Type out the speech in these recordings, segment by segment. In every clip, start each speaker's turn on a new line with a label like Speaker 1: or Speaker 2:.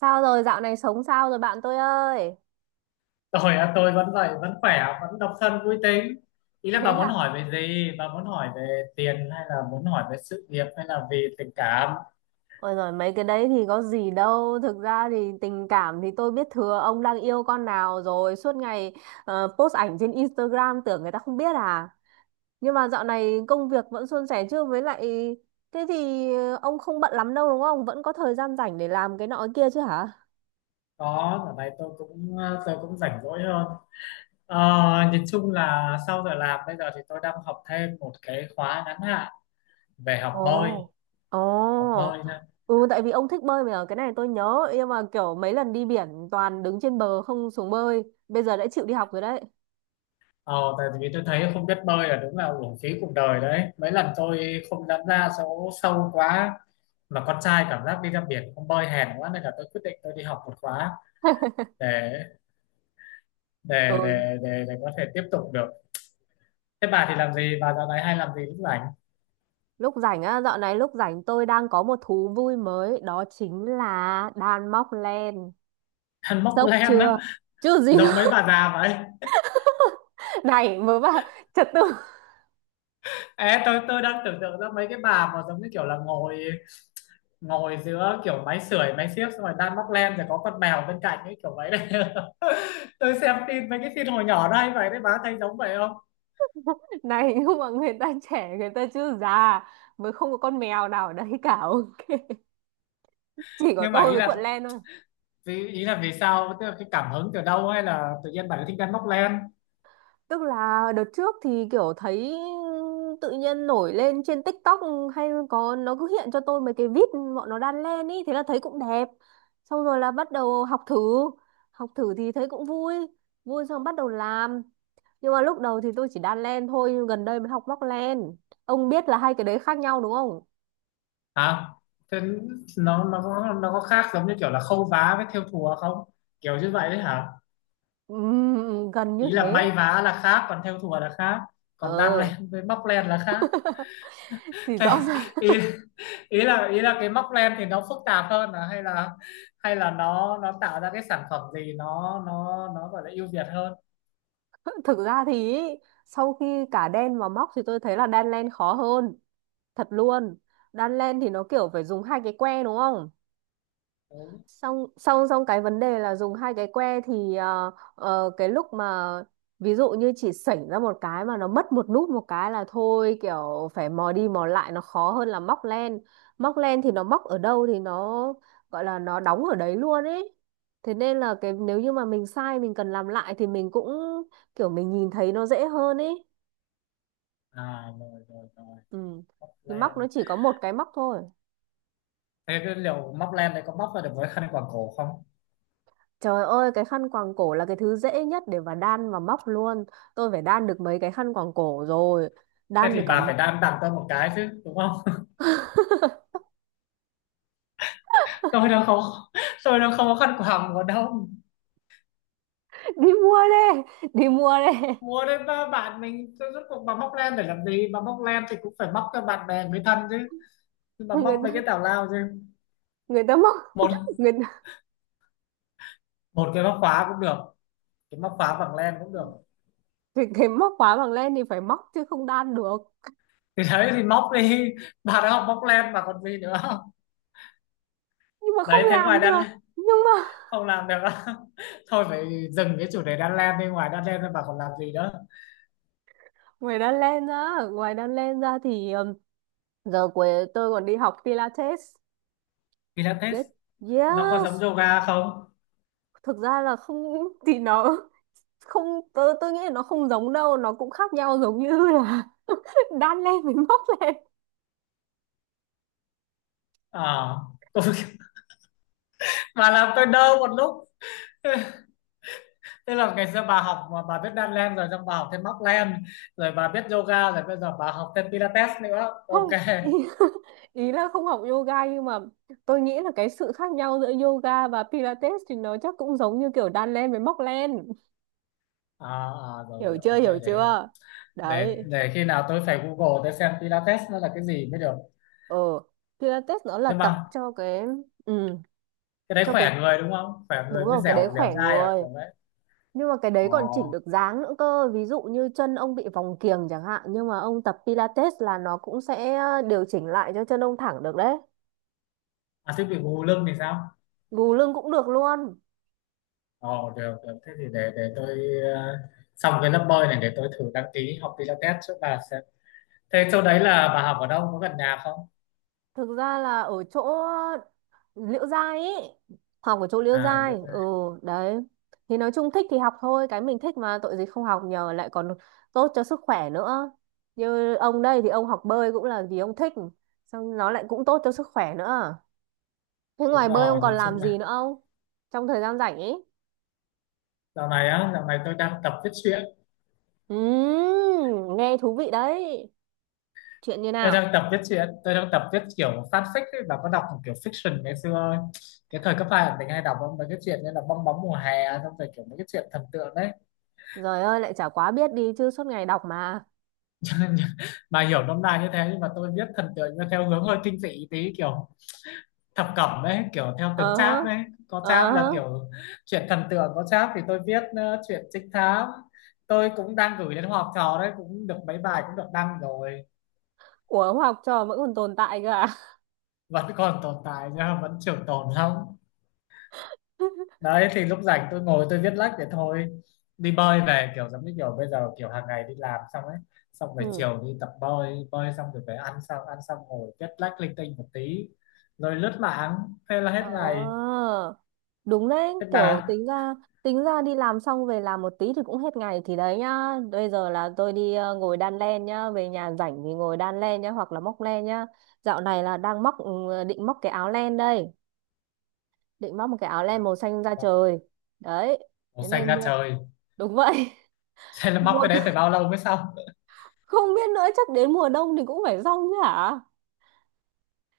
Speaker 1: Sao rồi dạo này sống sao rồi bạn tôi ơi?
Speaker 2: Rồi à, tôi vẫn vậy, vẫn khỏe, vẫn độc thân vui tính. Ý là
Speaker 1: Thế
Speaker 2: bà muốn hỏi
Speaker 1: à?
Speaker 2: về gì? Bà muốn hỏi về tiền hay là muốn hỏi về sự nghiệp hay là vì tình cảm?
Speaker 1: Ôi rồi mấy cái đấy thì có gì đâu. Thực ra thì tình cảm thì tôi biết thừa ông đang yêu con nào rồi. Suốt ngày post ảnh trên Instagram tưởng người ta không biết à. Nhưng mà dạo này công việc vẫn suôn sẻ chứ với lại thế thì ông không bận lắm đâu đúng không? Vẫn có thời gian rảnh để làm cái nọ cái kia chứ hả?
Speaker 2: Có, ở đây tôi cũng rảnh rỗi hơn. Ờ, nhìn chung là sau giờ làm bây giờ thì tôi đang học thêm một cái khóa ngắn hạn về
Speaker 1: Ồ.
Speaker 2: học
Speaker 1: Ồ.
Speaker 2: bơi nữa.
Speaker 1: Ừ, tại vì ông thích bơi mà cái này tôi nhớ, nhưng mà kiểu mấy lần đi biển toàn đứng trên bờ không xuống bơi. Bây giờ đã chịu đi học rồi đấy.
Speaker 2: Ờ, tại vì tôi thấy không biết bơi là đúng là uổng phí cuộc đời đấy. Mấy lần tôi không dám ra số sâu quá mà con trai cảm giác đi ra biển không bơi hèn quá, nên là tôi quyết định tôi đi học một khóa để để
Speaker 1: Ừ,
Speaker 2: để để để có thể tiếp tục được. Thế bà thì làm gì, bà dạo này hay làm gì lúc rảnh?
Speaker 1: lúc rảnh á, dạo này lúc rảnh tôi đang có một thú vui mới, đó chính là đan móc len.
Speaker 2: Ăn móc
Speaker 1: Sốc
Speaker 2: len á?
Speaker 1: chưa? Chứ gì
Speaker 2: Giống
Speaker 1: nữa.
Speaker 2: mấy bà già vậy.
Speaker 1: Này, mới bảo trật tự.
Speaker 2: Ê, tôi đang tưởng tượng ra mấy cái bà mà giống như kiểu là ngồi ngồi giữa kiểu máy sưởi máy xiếc, xong rồi đang móc len rồi có con mèo bên cạnh ấy, kiểu vậy đấy. Tôi xem tin mấy cái tin hồi nhỏ đây vậy đấy, bà thấy giống vậy không?
Speaker 1: Này, nhưng mà người ta trẻ, người ta chưa già. Mới không có con mèo nào ở đấy cả. Chỉ có
Speaker 2: Nhưng mà
Speaker 1: tôi
Speaker 2: ý
Speaker 1: với
Speaker 2: là,
Speaker 1: cuộn len thôi.
Speaker 2: ý là vì sao, tức là cái cảm hứng từ đâu hay là tự nhiên bà lại thích ăn móc len?
Speaker 1: Tức là đợt trước thì kiểu thấy tự nhiên nổi lên trên TikTok, hay có nó cứ hiện cho tôi mấy cái vít bọn nó đan len ý, thế là thấy cũng đẹp. Xong rồi là bắt đầu học thử thì thấy cũng vui, vui xong bắt đầu làm. Nhưng mà lúc đầu thì tôi chỉ đan len thôi, nhưng gần đây mới học móc len. Ông biết là hai cái đấy khác nhau đúng không?
Speaker 2: Hả? Thế nó có khác giống như kiểu là khâu vá với thêu thùa không, kiểu như vậy đấy hả?
Speaker 1: Gần như
Speaker 2: Ý là
Speaker 1: thế.
Speaker 2: may vá là khác, còn thêu thùa là khác, còn đan
Speaker 1: Ờ,
Speaker 2: len với móc len là khác.
Speaker 1: thì
Speaker 2: Thế
Speaker 1: rõ ràng.
Speaker 2: ý ý là cái móc len thì nó phức tạp hơn à, hay là nó tạo ra cái sản phẩm gì nó gọi là ưu việt hơn?
Speaker 1: Thực ra thì ý, sau khi cả đan và móc thì tôi thấy là đan len khó hơn thật luôn. Đan len thì nó kiểu phải dùng hai cái que đúng không,
Speaker 2: Đúng.
Speaker 1: xong xong xong cái vấn đề là dùng hai cái que thì cái lúc mà ví dụ như chỉ sảnh ra một cái mà nó mất một nút một cái là thôi, kiểu phải mò đi mò lại, nó khó hơn là móc len. Móc len thì nó móc ở đâu thì nó gọi là nó đóng ở đấy luôn ấy, thế nên là cái nếu như mà mình sai mình cần làm lại thì mình cũng kiểu mình nhìn thấy nó dễ hơn ấy.
Speaker 2: À rồi rồi rồi,
Speaker 1: Ừ,
Speaker 2: móc
Speaker 1: thì
Speaker 2: len.
Speaker 1: móc nó chỉ có một cái móc thôi.
Speaker 2: Thế cái liệu móc len đấy có móc ra được với khăn quàng cổ không?
Speaker 1: Trời ơi, cái khăn quàng cổ là cái thứ dễ nhất để mà đan và móc luôn. Tôi phải đan được mấy cái khăn quàng cổ rồi.
Speaker 2: Thế
Speaker 1: Đan
Speaker 2: thì
Speaker 1: được cả...
Speaker 2: bà phải đan tặng tôi một cái chứ, đúng không? tôi đâu không tôi đâu không có khăn quàng mùa đông.
Speaker 1: Đi mua đi, đi mua đi.
Speaker 2: Mua đến ba bạn mình, tôi rốt cuộc bà móc len để làm gì, bà móc len thì cũng phải móc cho bạn bè người thân chứ. Nhưng mà
Speaker 1: Người
Speaker 2: móc mấy
Speaker 1: ta,
Speaker 2: cái tào lao chứ.
Speaker 1: người ta móc,
Speaker 2: một
Speaker 1: người ta,
Speaker 2: một cái móc khóa cũng được, cái móc khóa bằng len cũng được.
Speaker 1: cái móc khóa bằng len thì phải móc chứ không đan được.
Speaker 2: Thì đấy thì móc đi, bà đã học móc len mà còn gì nữa.
Speaker 1: Nhưng mà không
Speaker 2: Đấy thế ngoài
Speaker 1: làm được.
Speaker 2: đan
Speaker 1: Nhưng mà
Speaker 2: không làm được á. Thôi phải dừng cái chủ đề đan len đi, ngoài đan len ra bà còn làm gì nữa?
Speaker 1: ngoài đan len ra, ngoài đan len ra thì giờ cuối tôi còn đi học Pilates.
Speaker 2: Pilates
Speaker 1: Yes,
Speaker 2: nó có giống
Speaker 1: yes.
Speaker 2: yoga không?
Speaker 1: Thực ra là không thì nó không, tôi nghĩ là nó không giống đâu, nó cũng khác nhau giống như là đan lên mình móc lên.
Speaker 2: À tôi mà làm tôi đơ một lúc. Tức là ngày xưa bà học mà bà biết đan len rồi, xong bà học thêm móc len, rồi bà biết yoga rồi bây giờ bà học thêm Pilates nữa. Ok.
Speaker 1: Không ý, ý là không học yoga nhưng mà tôi nghĩ là cái sự khác nhau giữa yoga và pilates thì nó chắc cũng giống như kiểu đan lên với móc lên.
Speaker 2: À, à rồi
Speaker 1: Hiểu
Speaker 2: rồi,
Speaker 1: chưa,
Speaker 2: ok,
Speaker 1: hiểu
Speaker 2: để
Speaker 1: chưa.
Speaker 2: để
Speaker 1: Đấy.
Speaker 2: để khi nào tôi phải Google tôi xem Pilates nó là cái gì mới được.
Speaker 1: Ờ, pilates nó là
Speaker 2: Nhưng
Speaker 1: tập
Speaker 2: mà
Speaker 1: cho cái, ừ,
Speaker 2: cái đấy
Speaker 1: cho cái,
Speaker 2: khỏe người đúng không, khỏe
Speaker 1: đúng
Speaker 2: người mới
Speaker 1: rồi, cái đấy
Speaker 2: dẻo dẻo
Speaker 1: khỏe
Speaker 2: dai à,
Speaker 1: người.
Speaker 2: kiểu đấy?
Speaker 1: Nhưng mà cái đấy
Speaker 2: Ồ.
Speaker 1: còn chỉnh được dáng nữa cơ, ví dụ như chân ông bị vòng kiềng chẳng hạn, nhưng mà ông tập pilates là nó cũng sẽ điều chỉnh lại cho chân ông thẳng được đấy.
Speaker 2: À thế bị gù lưng thì sao?
Speaker 1: Gù lưng cũng được luôn.
Speaker 2: Ồ được được, thế thì để tôi, ờ, xong cái lớp bơi này để tôi thử đăng ký học Pilates trước, bà sẽ thế chỗ đấy là bà học ở đâu có gần nhà không?
Speaker 1: Thực ra là ở chỗ Liễu Giai ý, học ở chỗ Liễu
Speaker 2: À
Speaker 1: Giai.
Speaker 2: yoga.
Speaker 1: Ừ, đấy thì nói chung thích thì học thôi, cái mình thích mà tội gì không học nhờ, lại còn tốt cho sức khỏe nữa. Như ông đây thì ông học bơi cũng là vì ông thích, xong nó lại cũng tốt cho sức khỏe nữa. Thế
Speaker 2: Đúng
Speaker 1: ngoài bơi
Speaker 2: rồi,
Speaker 1: ông còn
Speaker 2: nhìn
Speaker 1: làm
Speaker 2: chung là
Speaker 1: gì nữa không, trong thời gian rảnh ấy?
Speaker 2: dạo này á, dạo này tôi đang tập viết truyện.
Speaker 1: Nghe thú vị đấy, chuyện như
Speaker 2: Tôi
Speaker 1: nào?
Speaker 2: đang tập viết truyện, tôi đang tập viết kiểu fanfic ấy, bà có đọc kiểu fiction ngày xưa ấy. Cái thời cấp hai là mình hay đọc mấy cái chuyện như là bong bóng mùa hè, xong rồi kiểu mấy cái chuyện thần tượng đấy.
Speaker 1: Rồi ơi lại chả quá biết đi chứ, suốt ngày đọc mà.
Speaker 2: Cho nên bà hiểu nôm na như thế, nhưng mà tôi viết thần tượng theo hướng hơi kinh dị tí, kiểu thập cẩm đấy, kiểu theo từng
Speaker 1: Ờ hớ,
Speaker 2: chap đấy. Có
Speaker 1: ờ
Speaker 2: chap là
Speaker 1: hớ.
Speaker 2: kiểu chuyện thần tượng, có chap thì tôi viết chuyện trinh thám. Tôi cũng đang gửi đến họp trò đấy, cũng được mấy bài cũng được đăng rồi.
Speaker 1: Ủa học trò vẫn còn tồn tại cơ à?
Speaker 2: Vẫn còn tồn tại nhá, vẫn trường tồn lắm. Đấy thì lúc rảnh tôi ngồi tôi viết lách để thôi, đi bơi về kiểu giống như kiểu bây giờ kiểu hàng ngày đi làm xong ấy, xong rồi
Speaker 1: Ừ.
Speaker 2: chiều đi tập bơi, bơi xong rồi về ăn, xong ăn xong ngồi viết lách linh tinh một tí, rồi lướt mạng, thế là hết
Speaker 1: Ờ,
Speaker 2: ngày.
Speaker 1: đúng đấy,
Speaker 2: Hết
Speaker 1: kiểu
Speaker 2: bà.
Speaker 1: tính ra, tính ra đi làm xong về làm một tí thì cũng hết ngày thì đấy nhá. Bây giờ là tôi đi ngồi đan len nhá, về nhà rảnh thì ngồi đan len nhá, hoặc là móc len nhá. Dạo này là đang móc, ừ, định móc cái áo len đây, định móc một cái áo len
Speaker 2: À,
Speaker 1: màu xanh da trời. Đấy,
Speaker 2: màu
Speaker 1: thế
Speaker 2: xanh
Speaker 1: nên
Speaker 2: ra
Speaker 1: mua,
Speaker 2: trời.
Speaker 1: đúng vậy.
Speaker 2: Thế là móc
Speaker 1: Mua
Speaker 2: cái đấy phải bao lâu mới xong?
Speaker 1: không biết nữa, chắc đến mùa đông thì cũng phải xong chứ hả?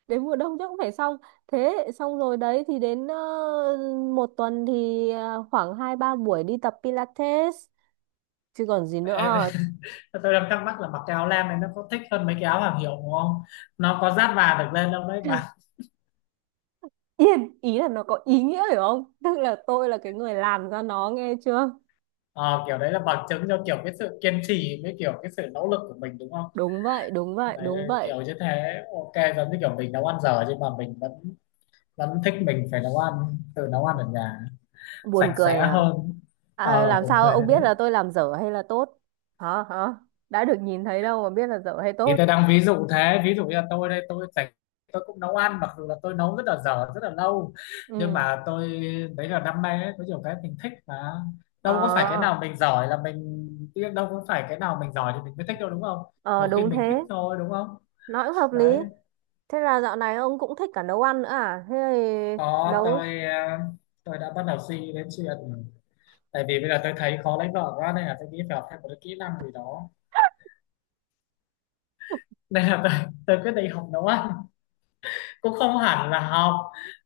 Speaker 1: Đến mùa đông chắc cũng phải xong. Thế xong rồi đấy thì đến một tuần thì khoảng hai ba buổi đi tập Pilates chứ còn gì
Speaker 2: Em
Speaker 1: nữa.
Speaker 2: tôi đang thắc mắc là mặc cái áo len này nó có thích hơn mấy cái áo hàng hiệu đúng không, nó có dát và được lên đâu đấy bà?
Speaker 1: Yên ý là nó có ý nghĩa hiểu không, tức là tôi là cái người làm ra nó nghe chưa.
Speaker 2: Ờ, kiểu đấy là bằng chứng cho kiểu cái sự kiên trì với kiểu cái sự nỗ lực của mình đúng không?
Speaker 1: Đúng vậy, đúng vậy,
Speaker 2: Đấy,
Speaker 1: đúng vậy.
Speaker 2: kiểu như thế, ok, giống như kiểu mình nấu ăn dở nhưng mà mình vẫn vẫn thích, mình phải nấu ăn, tự nấu ăn ở nhà
Speaker 1: Buồn
Speaker 2: sạch sẽ
Speaker 1: cười à,
Speaker 2: hơn.
Speaker 1: à
Speaker 2: Ờ,
Speaker 1: làm
Speaker 2: buồn
Speaker 1: sao
Speaker 2: cười
Speaker 1: ông
Speaker 2: thật đấy.
Speaker 1: biết là tôi làm dở hay là tốt? Hả, hả? Đã được nhìn thấy đâu mà biết là dở hay
Speaker 2: Thì
Speaker 1: tốt.
Speaker 2: tôi đang ví dụ thế, ví dụ như là tôi đây tôi sạch, tôi cũng nấu ăn mặc dù là tôi nấu rất là dở rất là lâu, nhưng
Speaker 1: Ừ.
Speaker 2: mà tôi đấy là đam mê ấy, có nhiều cái mình thích mà.
Speaker 1: Ờ.
Speaker 2: Đâu có phải cái nào mình giỏi là mình Đâu có phải cái nào mình giỏi thì mình mới thích đâu, đúng không?
Speaker 1: Ờ,
Speaker 2: Nhiều khi
Speaker 1: đúng
Speaker 2: mình thích
Speaker 1: thế.
Speaker 2: thôi, đúng không?
Speaker 1: Nói cũng hợp lý.
Speaker 2: Đấy.
Speaker 1: Thế là dạo này ông cũng thích cả nấu ăn nữa à? Thế thì
Speaker 2: Có,
Speaker 1: nấu...
Speaker 2: tôi tôi đã bắt đầu suy nghĩ đến chuyện, tại vì bây giờ tôi thấy khó lấy vợ quá nên là tôi nghĩ phải học thêm một cái kỹ năng gì đó. Nên là tôi quyết định học nấu ăn, cũng không hẳn là học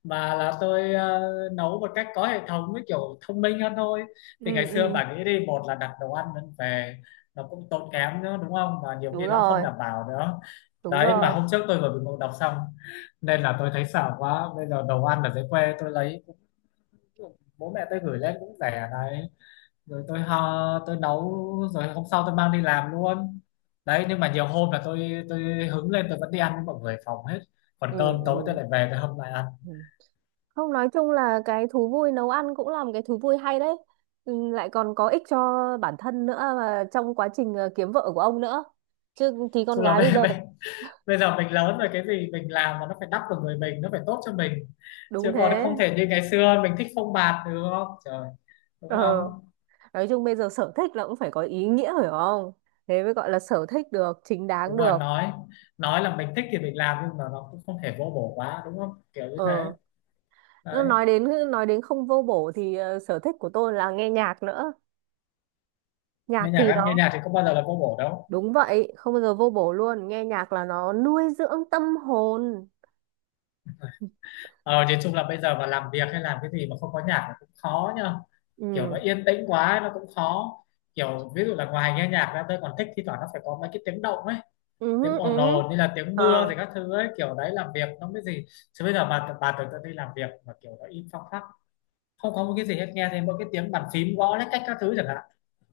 Speaker 2: mà là tôi nấu một cách có hệ thống với kiểu thông minh hơn thôi. Thì ngày
Speaker 1: Ừ,
Speaker 2: xưa
Speaker 1: ừ,
Speaker 2: bà nghĩ đi, một là đặt đồ ăn lên về, nó cũng tốn kém nữa đúng không, và nhiều
Speaker 1: đúng
Speaker 2: khi nó không
Speaker 1: rồi,
Speaker 2: đảm bảo nữa.
Speaker 1: đúng
Speaker 2: Đấy, mà
Speaker 1: rồi.
Speaker 2: hôm trước tôi vừa bị ngộ độc xong, nên là tôi thấy sợ quá. Bây giờ đồ ăn ở dưới quê tôi lấy, bố mẹ tôi gửi lên cũng rẻ đấy, rồi tôi ho tôi nấu, rồi hôm sau tôi mang đi làm luôn. Đấy nhưng mà nhiều hôm là tôi hứng lên tôi vẫn đi ăn với mọi người phòng hết, còn
Speaker 1: Ừ,
Speaker 2: cơm tối tôi
Speaker 1: ừ.
Speaker 2: lại về tôi hâm lại ăn.
Speaker 1: Ừ. Không, nói chung là cái thú vui nấu ăn cũng là một cái thú vui hay đấy. Ừ, lại còn có ích cho bản thân nữa, và trong quá trình kiếm vợ của ông nữa. Chứ thì con
Speaker 2: Chung là
Speaker 1: gái
Speaker 2: bây,
Speaker 1: bây giờ
Speaker 2: bây, bây giờ mình lớn rồi, cái gì mình làm mà nó phải đắp vào người mình nó phải tốt cho mình,
Speaker 1: đúng
Speaker 2: chứ còn
Speaker 1: thế.
Speaker 2: không thể như ngày xưa mình thích phông bạt được, không trời,
Speaker 1: Ờ,
Speaker 2: đúng không?
Speaker 1: nói chung bây giờ sở thích là cũng phải có ý nghĩa phải không? Thế mới gọi là sở thích được, chính đáng
Speaker 2: Đúng rồi.
Speaker 1: được.
Speaker 2: Nói là mình thích thì mình làm, nhưng mà nó cũng không thể vô bổ quá đúng không, kiểu như thế.
Speaker 1: Ờ. Nó
Speaker 2: Đấy.
Speaker 1: nói đến, nói đến không vô bổ thì sở thích của tôi là nghe nhạc nữa. Nhạc
Speaker 2: Nghe nhạc
Speaker 1: thì
Speaker 2: á, nghe
Speaker 1: nó
Speaker 2: nhạc thì có bao giờ là vô bổ đâu.
Speaker 1: đúng vậy, không bao giờ vô bổ luôn, nghe nhạc là nó nuôi dưỡng tâm hồn.
Speaker 2: Ờ, thì chung là bây giờ mà làm việc hay làm cái gì mà không có nhạc là cũng khó nhá. Kiểu
Speaker 1: Ừ.
Speaker 2: nó yên tĩnh quá nó cũng khó. Kiểu ví dụ là ngoài nghe nhạc ra tôi còn thích thi thoảng nó phải có mấy cái tiếng động ấy,
Speaker 1: Ừ
Speaker 2: tiếng
Speaker 1: hứ, ừ
Speaker 2: ồn
Speaker 1: hứ.
Speaker 2: ồn như là tiếng mưa
Speaker 1: Ờ.
Speaker 2: thì các thứ ấy, kiểu đấy làm việc nó mới gì. Chứ bây giờ bà tưởng tượng đi, làm việc mà kiểu nó im phăng phắc, không có một cái gì hết, nghe thấy mỗi cái tiếng bàn phím gõ lách cách các thứ chẳng hạn,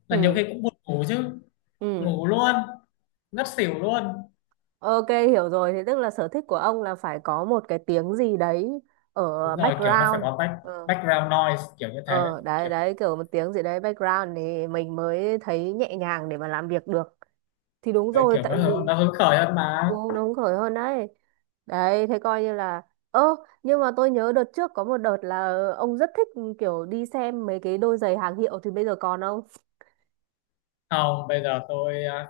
Speaker 2: là nhiều
Speaker 1: Ừ.
Speaker 2: khi cũng buồn ngủ chứ,
Speaker 1: Ừ.
Speaker 2: ngủ luôn, ngất xỉu luôn.
Speaker 1: Ok, hiểu rồi, thế tức là sở thích của ông là phải có một cái tiếng gì đấy ở
Speaker 2: Đúng rồi, kiểu nó phải
Speaker 1: background.
Speaker 2: có back,
Speaker 1: Ờ.
Speaker 2: background noise kiểu như thế.
Speaker 1: Ờ, đấy
Speaker 2: Kiểu
Speaker 1: đấy, kiểu một tiếng gì đấy background thì mình mới thấy nhẹ nhàng để mà làm việc được. Thì đúng
Speaker 2: đấy,
Speaker 1: rồi,
Speaker 2: kiểu nó
Speaker 1: tại
Speaker 2: hứng-
Speaker 1: vì
Speaker 2: nó hứng khởi hơn mà.
Speaker 1: ừ, nó hứng khởi hơn đấy. Đấy, thế coi như là... Ơ, nhưng mà tôi nhớ đợt trước có một đợt là ông rất thích, ừ, kiểu đi xem mấy cái đôi giày hàng hiệu thì bây giờ còn không?
Speaker 2: Không, bây giờ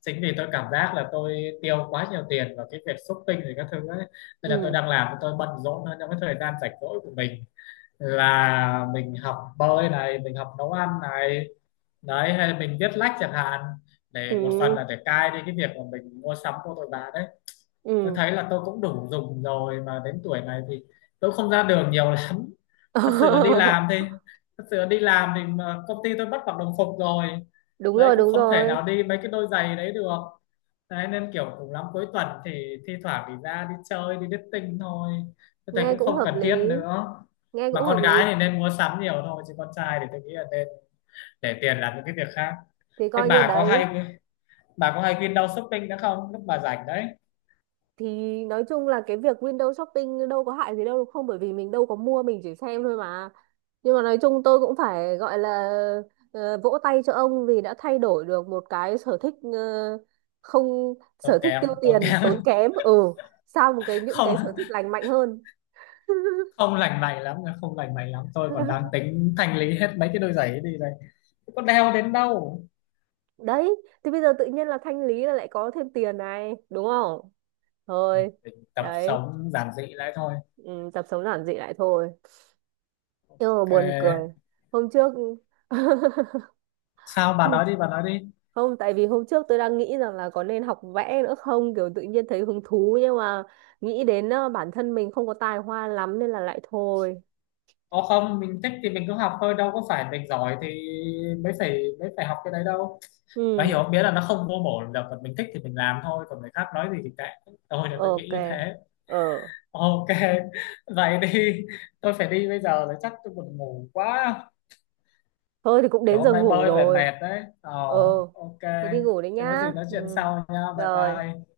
Speaker 2: chính vì tôi cảm giác là tôi tiêu quá nhiều tiền vào cái việc shopping rồi các thứ ấy. Nên là tôi
Speaker 1: Ừ,
Speaker 2: đang làm tôi bận rộn hơn trong cái thời gian rảnh rỗi của mình, là mình học bơi này, mình học nấu ăn này, đấy hay là mình viết lách chẳng hạn, để một phần
Speaker 1: ừ,
Speaker 2: là để cai đi cái việc mà mình mua sắm của tôi bà đấy. Tôi
Speaker 1: ừ.
Speaker 2: thấy là tôi cũng đủ dùng rồi, mà đến tuổi này thì tôi không ra đường nhiều lắm. thật sự là đi làm thì thật sự là đi làm thì mà công ty tôi bắt mặc đồng phục rồi,
Speaker 1: Đúng
Speaker 2: đấy
Speaker 1: rồi,
Speaker 2: cũng
Speaker 1: đúng
Speaker 2: không thể
Speaker 1: rồi.
Speaker 2: nào đi mấy cái đôi giày đấy được. Đấy nên kiểu cùng lắm cuối tuần thì thi thoảng thì ra đi chơi đi dating thôi, tôi thấy
Speaker 1: Nghe
Speaker 2: cũng
Speaker 1: cũng
Speaker 2: không
Speaker 1: hợp
Speaker 2: cần thiết
Speaker 1: lý.
Speaker 2: nữa.
Speaker 1: Nghe cũng
Speaker 2: Mà
Speaker 1: hợp
Speaker 2: con
Speaker 1: lý.
Speaker 2: gái thì nên mua sắm nhiều thôi, chứ con trai thì tôi nghĩ là nên để tiền làm những cái việc khác.
Speaker 1: Thì
Speaker 2: Thế
Speaker 1: coi như đấy.
Speaker 2: bà có hay khuyên đau shopping nữa không lúc bà rảnh đấy?
Speaker 1: Thì nói chung là cái việc window shopping đâu có hại gì đâu đúng không? Bởi vì mình đâu có mua, mình chỉ xem thôi mà. Nhưng mà nói chung tôi cũng phải gọi là vỗ tay cho ông vì đã thay đổi được một cái sở thích, không,
Speaker 2: Tốn
Speaker 1: sở thích
Speaker 2: kém,
Speaker 1: tiêu
Speaker 2: tốn
Speaker 1: tiền tốn
Speaker 2: kém.
Speaker 1: kém, ừ, sang một cái những cái sở
Speaker 2: Không,
Speaker 1: thích lành mạnh hơn.
Speaker 2: không lành mạnh lắm, không lành mạnh lắm, tôi còn đang tính thanh lý hết mấy cái đôi giày ấy đi đây, có đeo đến đâu.
Speaker 1: Đấy, thì bây giờ tự nhiên là thanh lý là lại có thêm tiền này đúng không. Thôi
Speaker 2: Mình tập
Speaker 1: đấy,
Speaker 2: sống giản dị lại thôi.
Speaker 1: ừ, tập sống giản dị lại thôi. Nhưng mà
Speaker 2: Ok.
Speaker 1: buồn cười hôm trước
Speaker 2: Sao bà
Speaker 1: không,
Speaker 2: nói đi, bà nói đi.
Speaker 1: không tại vì hôm trước tôi đang nghĩ rằng là có nên học vẽ nữa không, kiểu tự nhiên thấy hứng thú, nhưng mà nghĩ đến bản thân mình không có tài hoa lắm nên là lại thôi.
Speaker 2: Ồ không, mình thích thì mình cứ học thôi, đâu có phải mình giỏi thì mới phải học cái đấy đâu. Mà
Speaker 1: Ừ.
Speaker 2: hiểu biết là nó không vô bổ được, còn mình thích thì mình làm thôi, còn người khác nói gì thì kệ. Tôi là tôi nghĩ
Speaker 1: Ok.
Speaker 2: như thế.
Speaker 1: Ờ.
Speaker 2: Ok, vậy đi. Tôi phải đi bây giờ rồi, chắc tôi buồn ngủ quá.
Speaker 1: Thôi thì cũng
Speaker 2: Kiểu
Speaker 1: đến
Speaker 2: hôm
Speaker 1: giờ
Speaker 2: nay
Speaker 1: ngủ
Speaker 2: bơi về
Speaker 1: rồi.
Speaker 2: mệt đấy. Ồ,
Speaker 1: Ờ,
Speaker 2: ok.
Speaker 1: thế đi ngủ đấy
Speaker 2: Thì có
Speaker 1: nhá.
Speaker 2: gì nói
Speaker 1: Ừ.
Speaker 2: chuyện sau nha. Bye
Speaker 1: Rồi.
Speaker 2: bye.